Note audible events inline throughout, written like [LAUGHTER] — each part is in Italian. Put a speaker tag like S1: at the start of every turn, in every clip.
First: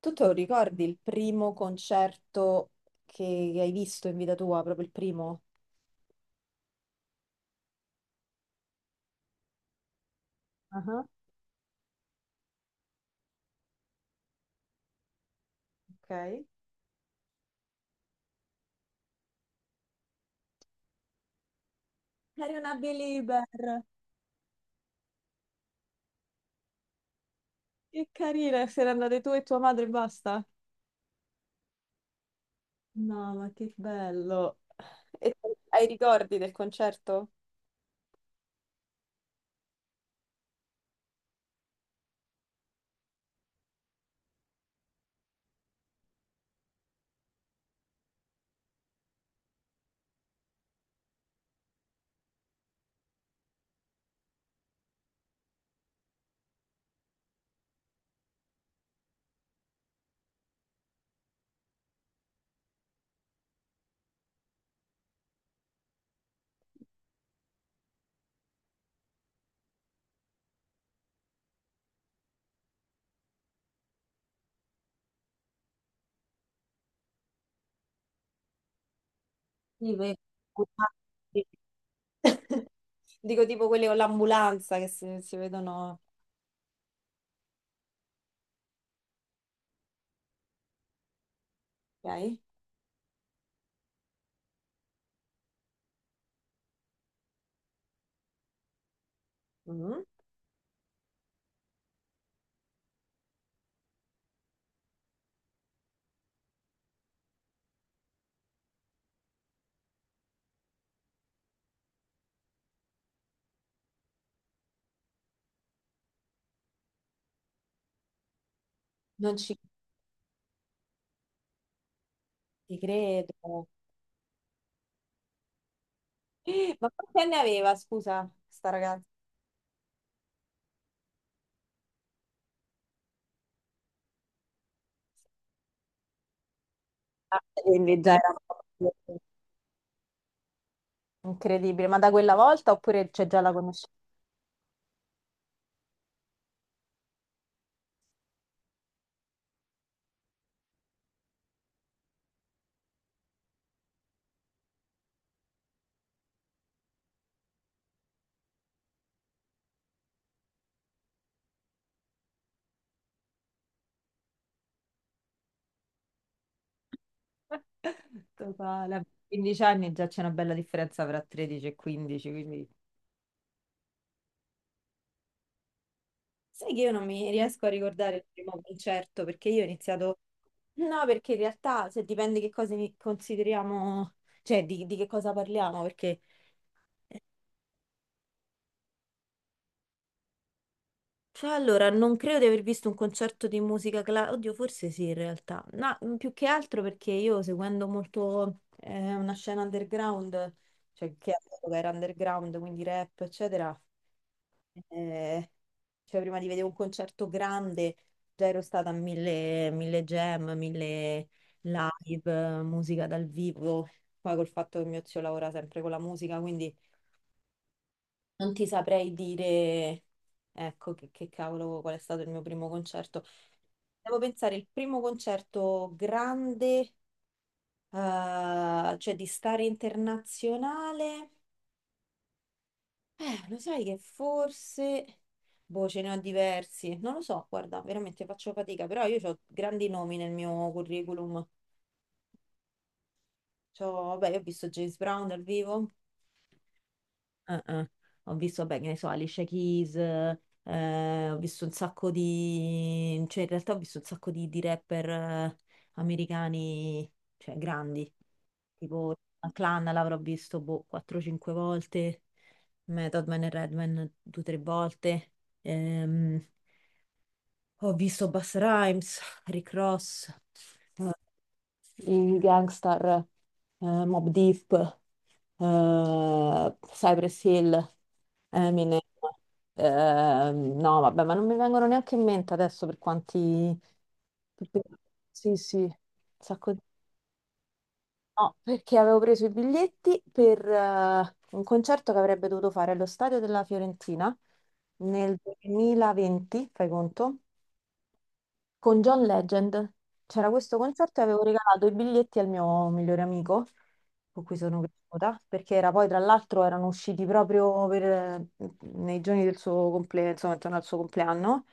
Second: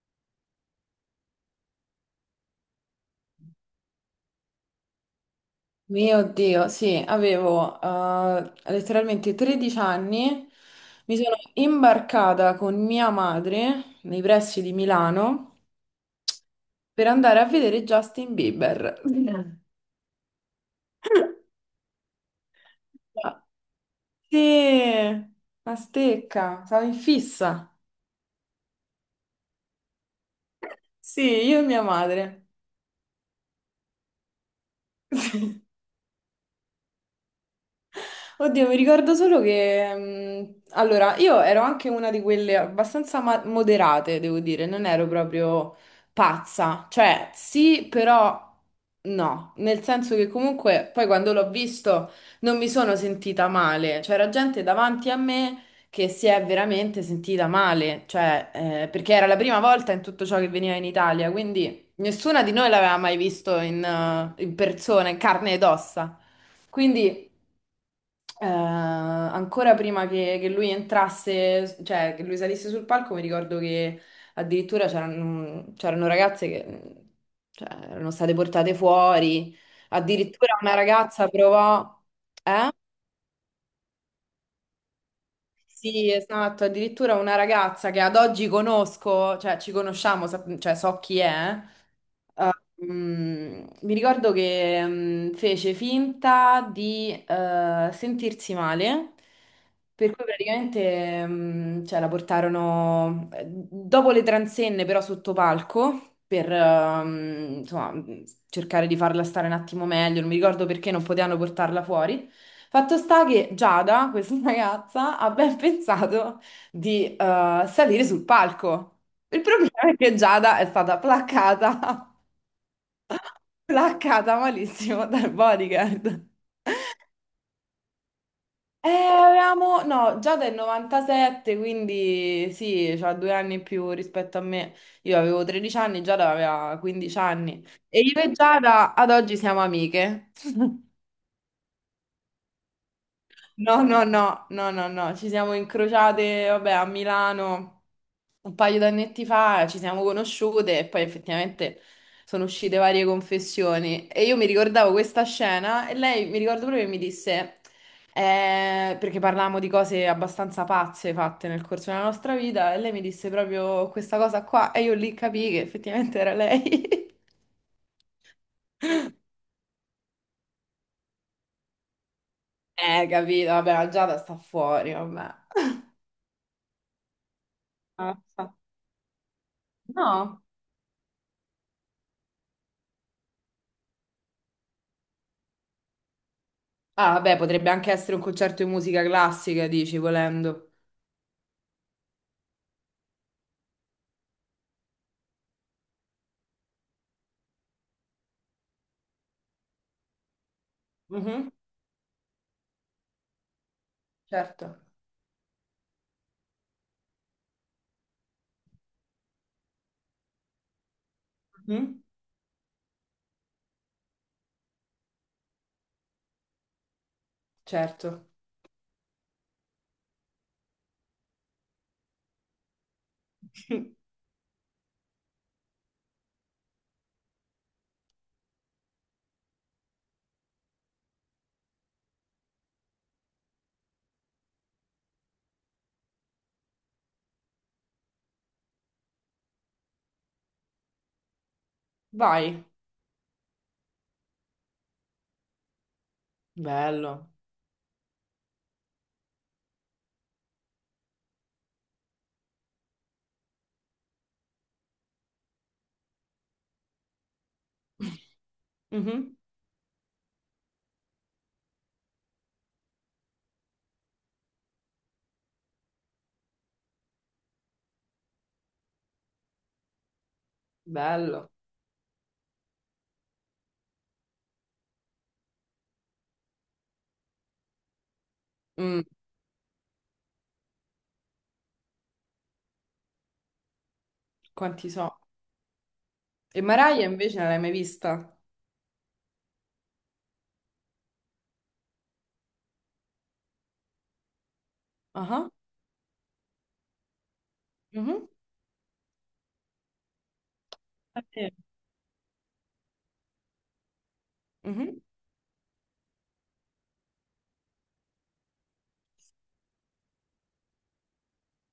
S1: Tu te lo ricordi il primo concerto che hai visto in vita tua, proprio il primo?
S2: Mio Dio, sì, avevo letteralmente 13 anni,
S1: Ah.
S2: mi sono imbarcata con mia madre nei pressi di Milano
S1: Ok.
S2: per andare a vedere Justin Bieber. [LAUGHS] Mm.
S1: Eri una
S2: Ma
S1: believer.
S2: sì, una stecca, stavo in fissa.
S1: Che carina, se ne andate tu e tua madre e basta.
S2: Sì, io e mia madre.
S1: No, ma che bello. E
S2: [LAUGHS]
S1: hai ricordi del concerto?
S2: Oddio, mi ricordo solo che... allora, io ero anche una di quelle abbastanza moderate, devo dire, non ero proprio pazza. Cioè, sì, però no. Nel senso che comunque poi quando l'ho visto non mi sono sentita male. C'era gente davanti a me che si è veramente sentita male. Cioè, perché era la prima volta in tutto ciò che veniva in Italia, quindi nessuna di noi l'aveva mai visto in persona, in carne ed ossa. Quindi... Ancora prima che lui entrasse, cioè che lui salisse sul palco, mi ricordo che addirittura c'erano ragazze che, cioè, erano state portate fuori.
S1: Sì.
S2: Addirittura una ragazza provò,
S1: [LAUGHS]
S2: eh?
S1: Dico tipo quelli con l'ambulanza che si vedono.
S2: Sì, esatto. Addirittura una ragazza che ad oggi conosco, cioè ci conosciamo, cioè so chi è. Eh?
S1: Ok?
S2: Mi ricordo che fece finta di sentirsi male,
S1: Mm.
S2: per cui praticamente cioè, la portarono dopo le transenne, però sotto palco, per insomma, cercare di farla stare un attimo meglio. Non mi ricordo perché non potevano portarla fuori. Fatto sta che Giada, questa [LAUGHS] ragazza, ha ben pensato di salire sul palco.
S1: Non
S2: Il
S1: ci
S2: problema è che Giada è stata placcata
S1: ci credo.
S2: placcata malissimo [LAUGHS] dal bodyguard.
S1: [GASPS] Ma quanti anni aveva, scusa, sta ragazza?
S2: Avevamo, no, già del 97, quindi sì, c'ha due anni in più rispetto a me. Io avevo 13 anni, Giada aveva 15 anni.
S1: Quindi
S2: E
S1: già
S2: io e
S1: era proprio
S2: Giada ad oggi siamo amiche.
S1: incredibile, ma da quella volta oppure c'è già la
S2: No,
S1: conoscenza?
S2: no, no, no, no, no, ci siamo incrociate, vabbè, a Milano un paio d'annetti fa, ci siamo conosciute e poi effettivamente sono uscite varie confessioni e io mi ricordavo questa scena e lei, mi ricordo proprio che mi disse, perché parlavamo di cose abbastanza pazze fatte nel corso della nostra vita e lei mi disse proprio questa cosa qua e io lì capii che effettivamente era lei. [LAUGHS]
S1: Totale. A 15 anni già c'è una bella differenza tra 13 e 15, quindi...
S2: Capito, vabbè, la Giada sta fuori, vabbè.
S1: Sai che io non mi riesco a
S2: [LAUGHS]
S1: ricordare il
S2: Mazza.
S1: primo concerto perché io ho iniziato...
S2: No.
S1: No, perché in realtà se dipende che cosa consideriamo, cioè di che cosa parliamo, perché
S2: Ah, beh, potrebbe anche essere un concerto di musica classica, dici, volendo.
S1: cioè, allora, non credo di aver visto un concerto di musica classica, oddio, forse sì in realtà, no, più che altro perché io seguendo molto una scena underground, cioè che
S2: Mhm,
S1: all'epoca era underground, quindi rap, eccetera,
S2: certo.
S1: eh, cioè prima di vedere un concerto grande già ero stata a mille, mille jam, mille
S2: Mhm,
S1: live, musica dal vivo, poi col fatto che mio zio lavora sempre con la musica, quindi
S2: certo.
S1: non ti saprei dire, ecco, che cavolo, qual è stato il mio primo concerto.
S2: [LAUGHS]
S1: Devo pensare, il primo concerto grande, cioè di stare internazionale, lo sai che forse, boh, ce ne ho diversi, non lo so, guarda, veramente faccio fatica, però io ho grandi nomi nel mio curriculum.
S2: Vai.
S1: Vabbè, io ho visto James Brown dal vivo.
S2: Bello.
S1: Eh, eh. Ho visto, beh, che ne so, Alicia Keys, ho visto un sacco di... cioè in realtà ho visto un sacco di rapper americani, cioè grandi, tipo
S2: Mhm,
S1: la Clan l'avrò visto, boh, 4-5 volte, Method Man e Redman 2-3 volte. Ehm, Ho visto Busta Rhymes, Rick Ross, eh,
S2: bello.
S1: i Gangstar, Mobb Deep, Cypress Hill, Eminem.
S2: Mm,
S1: No, vabbè, ma non mi vengono neanche in mente adesso per quanti... per- per-
S2: quanti so.
S1: Sì, sì, un
S2: E
S1: sacco.
S2: Mariah invece non l'hai mai vista?
S1: No, perché avevo preso i biglietti per un concerto che avrebbe dovuto fare allo stadio della Fiorentina
S2: Ah,
S1: nel
S2: ah,
S1: 2020, fai conto?
S2: mhm.
S1: Con John Legend. C'era questo concerto e
S2: Ah,
S1: avevo
S2: sì.
S1: regalato i biglietti al mio migliore amico, con cui sono
S2: Mhm.
S1: cresciuta, perché era poi tra l'altro erano usciti proprio nei giorni del suo compleanno, insomma, intorno al suo compleanno.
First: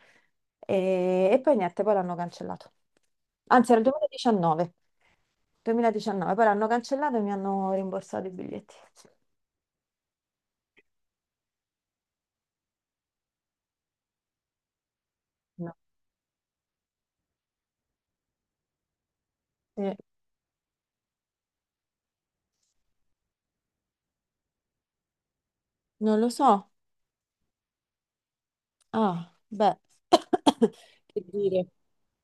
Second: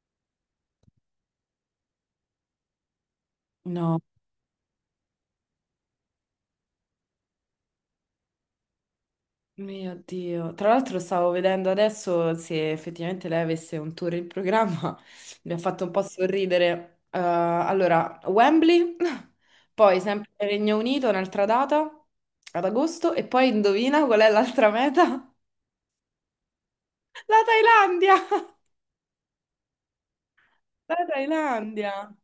S1: E poi niente, poi l'hanno cancellato. Anzi, era il
S2: No.
S1: 2019. 2019, poi l'hanno cancellato e mi hanno rimborsato i biglietti.
S2: Mio Dio, tra l'altro stavo vedendo adesso se effettivamente lei avesse un tour in programma, [LAUGHS] mi ha
S1: No.
S2: fatto un po' sorridere. Allora, Wembley, [LAUGHS]
S1: Eh,
S2: poi sempre Regno Unito, un'altra data ad agosto e poi indovina qual è l'altra meta?
S1: non lo so.
S2: [LAUGHS] La Thailandia! [LAUGHS]
S1: Ah, beh, [COUGHS]
S2: La
S1: che dire.
S2: Thailandia!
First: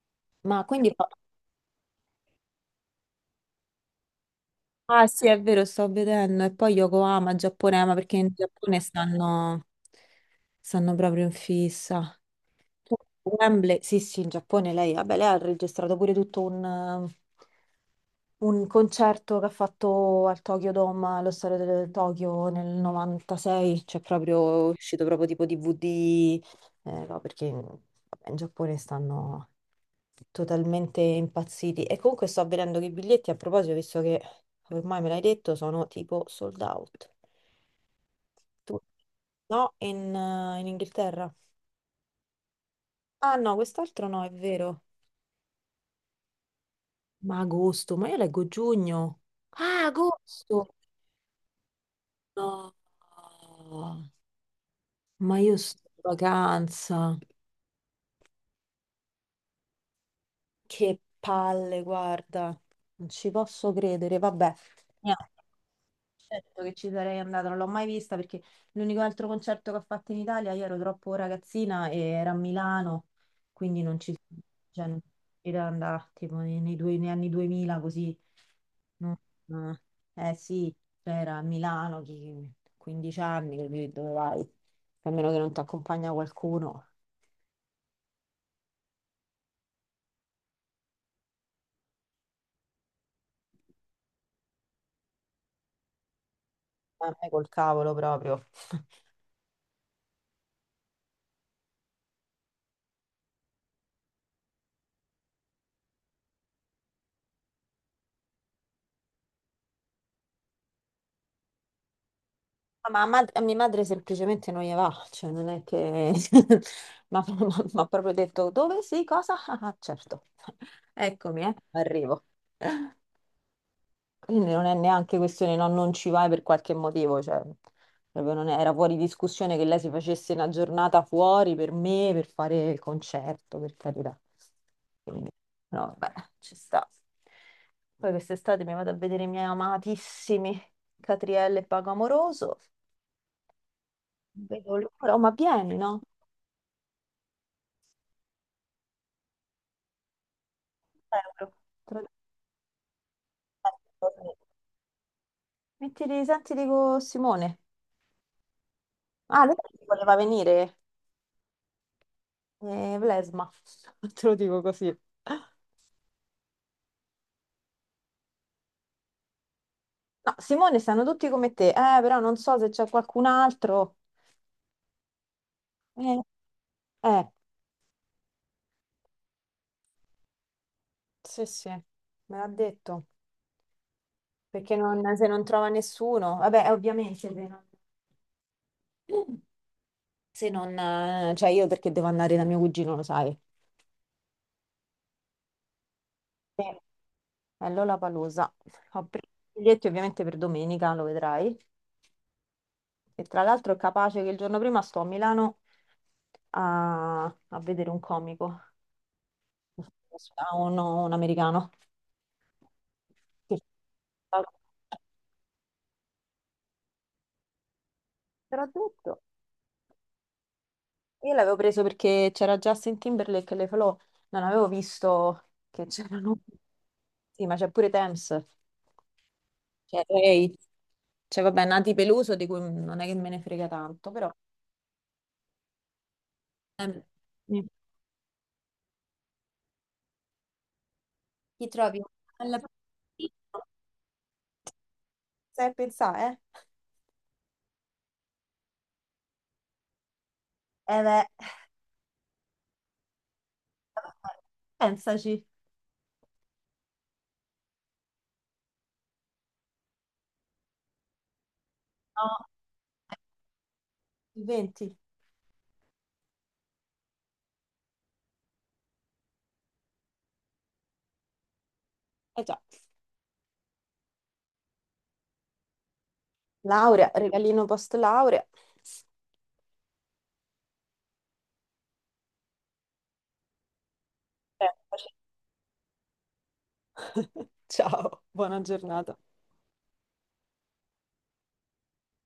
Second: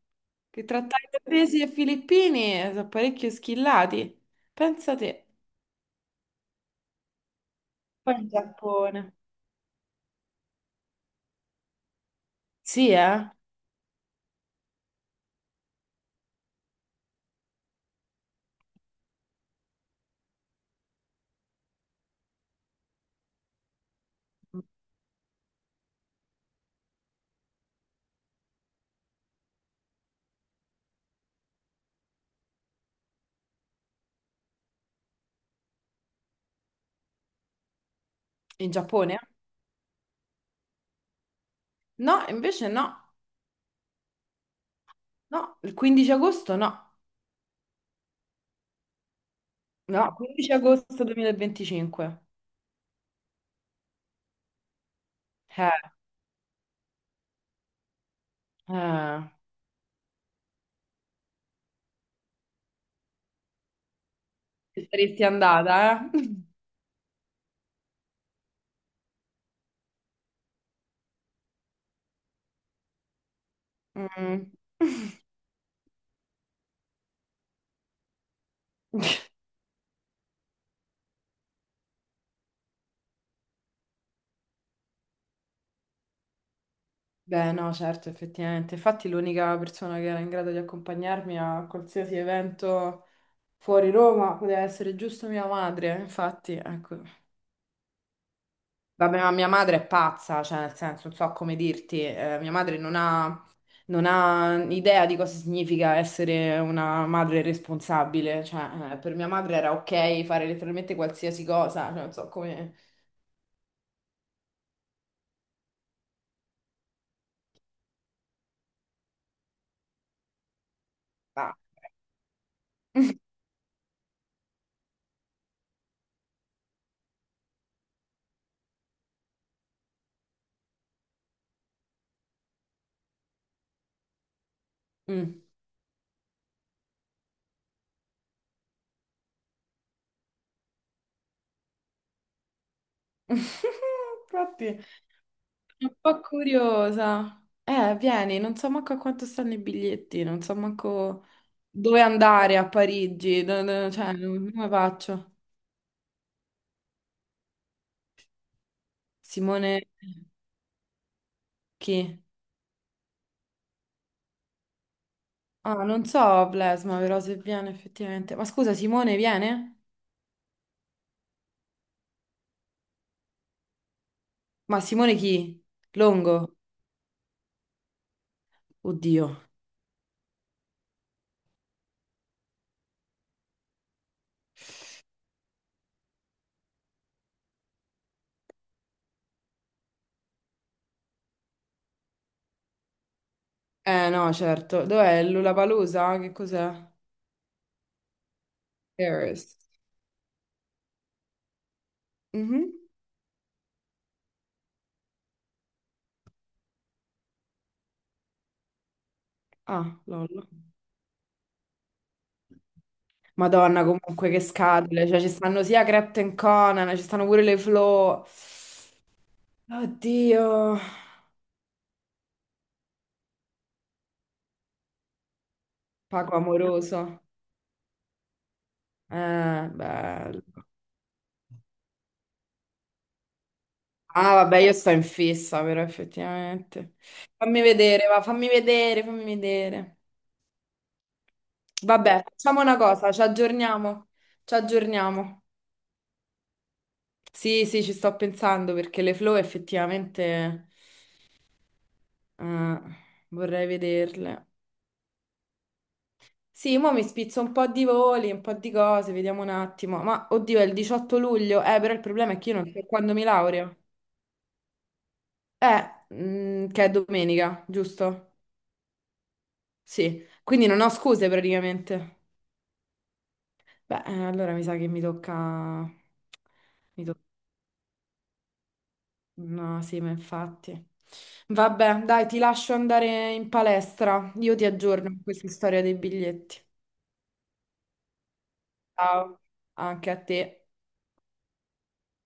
S1: Ma
S2: Che tra
S1: quindi... [LAUGHS]
S2: thailandesi e filippini sono parecchio schillati. Pensa
S1: Ah
S2: te.
S1: sì, è vero, sto vedendo. E poi Yokohama, Giapponema,
S2: Poi
S1: perché
S2: in
S1: in Giappone
S2: Giappone.
S1: stanno proprio in fissa.
S2: Sì, eh?
S1: Wembley, sì, sì, in Giappone lei, vabbè, lei ha registrato pure tutto un concerto che ha fatto al Tokyo Dome, allo stadio del Tokyo nel 96, cioè proprio è uscito proprio tipo DVD. No, perché vabbè, in Giappone stanno totalmente impazziti. E comunque sto vedendo che i biglietti, a proposito, visto che ormai me l'hai detto, sono tipo sold out.
S2: In
S1: Tu-
S2: Giappone?
S1: No, in Inghilterra.
S2: No, invece no.
S1: Ah no, quest'altro no, è vero.
S2: No, il 15 agosto no,
S1: Ma agosto, ma io leggo giugno. Ah,
S2: no, 15
S1: agosto!
S2: agosto 2025.
S1: No, ma io
S2: Eh,
S1: sto in vacanza.
S2: eh,
S1: Che palle, guarda. Non ci posso credere, vabbè.
S2: ci saresti
S1: Niente.
S2: andata, eh?
S1: Certo che ci sarei andata, non l'ho mai vista perché l'unico altro concerto che ho fatto in Italia, io ero troppo ragazzina e era a Milano, quindi non ci
S2: Mm.
S1: cioè, non era andare tipo nei negli anni 2000 così. No.
S2: [LAUGHS]
S1: Ah. Eh sì, cioè, era a Milano, 15 anni, capì, dove vai? A meno che non ti accompagna qualcuno,
S2: Beh, no, certo, effettivamente. Infatti l'unica persona che era in grado di accompagnarmi a qualsiasi evento fuori Roma poteva essere giusto mia madre, infatti, ecco.
S1: a me col cavolo proprio. [LAUGHS]
S2: Vabbè, ma mia madre è pazza, cioè, nel senso, non so come dirti, mia madre non ha idea di cosa significa essere una madre responsabile. Cioè, per mia madre era ok fare letteralmente qualsiasi cosa, cioè, non so come...
S1: Ma a mia madre semplicemente non gli va, cioè non è che [LAUGHS] mi ha [LAUGHS] proprio detto dove sì, cosa? [LAUGHS] Ah, ah, certo, [LAUGHS] eccomi,
S2: Ah.
S1: arrivo. [LAUGHS]
S2: [LAUGHS]
S1: Quindi non è neanche questione no, non ci vai per qualche motivo, cioè proprio non è- era fuori discussione che lei si facesse una giornata fuori per me, per fare il concerto, per carità. Quindi,
S2: Mm.
S1: no, beh, ci sta. Poi quest'estate mi vado a vedere i miei amatissimi Catrielle e Paco Amoroso.
S2: [LAUGHS]
S1: Non vedo
S2: Infatti,
S1: l'ora, oh, ma vieni, no?
S2: sono un po' curiosa. Vieni, non so manco a quanto stanno i biglietti, non so manco
S1: Euro. Te lo
S2: dove andare a Parigi, cioè,
S1: dico.
S2: come faccio?
S1: Mettili, senti, dico Simone. Ah, lei
S2: Simone,
S1: voleva venire,
S2: chi?
S1: Blesma, [LAUGHS] te lo dico così.
S2: Ah, non so, Blesma, però se viene effettivamente. Ma scusa, Simone viene?
S1: No, Simone stanno tutti come te, però non so se c'è qualcun altro.
S2: Ma Simone chi?
S1: Eh,
S2: Longo?
S1: eh,
S2: Oddio.
S1: sì, sì, me l'ha detto, perché se non trova nessuno, vabbè, ovviamente se non, cioè io perché devo andare da mio cugino, lo sai.
S2: Eh no, certo. Dov'è? Lollapalooza? Che
S1: Sì.
S2: cos'è?
S1: È Lollapalooza. Ho preso
S2: Paris.
S1: i biglietti ovviamente per domenica, lo vedrai.
S2: Mhm.
S1: E tra l'altro è capace che il giorno prima sto a Milano a vedere un comico,
S2: Ah, lol.
S1: un americano. Che
S2: Madonna, comunque che
S1: fa-
S2: scatole. Cioè, ci stanno sia Crept and Conan, ci stanno pure le Flo.
S1: Te l'ho detto.
S2: Oddio.
S1: Io l'avevo preso perché c'era Justin Timberlake e le falò. Non avevo visto che
S2: Paco
S1: c'erano.
S2: Amoroso.
S1: Sì, ma c'è pure Thames, c'è
S2: Bello.
S1: Ray, c'è vabbè Nati Peluso di cui non è che me ne frega tanto, però
S2: Ah, vabbè, io sto in fissa, però effettivamente.
S1: ehm,
S2: Fammi
S1: sì.
S2: vedere, va, fammi vedere, fammi vedere.
S1: Ti trovi
S2: Vabbè,
S1: alla...
S2: facciamo una cosa, ci aggiorniamo. Ci aggiorniamo.
S1: Sai pensare,
S2: Sì, sì, ci sto pensando perché le flow effettivamente
S1: eh? Eh beh.
S2: eh, vorrei vederle.
S1: Pensaci,
S2: Sì, mo mi spizzo un po' di voli, un po' di cose, vediamo un attimo. Ma oddio, è il 18 luglio, però il
S1: no,
S2: problema è che io non so quando mi laureo.
S1: il 20.
S2: Che è domenica, giusto? Sì, quindi non ho scuse praticamente.
S1: Eh già.
S2: Beh, allora mi sa che mi tocca... Mi
S1: Laurea,
S2: tocca...
S1: regalino post laurea.
S2: No, sì, ma infatti. Vabbè, dai, ti lascio andare in palestra. Io ti aggiorno
S1: Pensaci.
S2: con questa storia dei biglietti.
S1: [LAUGHS] Ciao, buona giornata.
S2: Ciao, anche a te.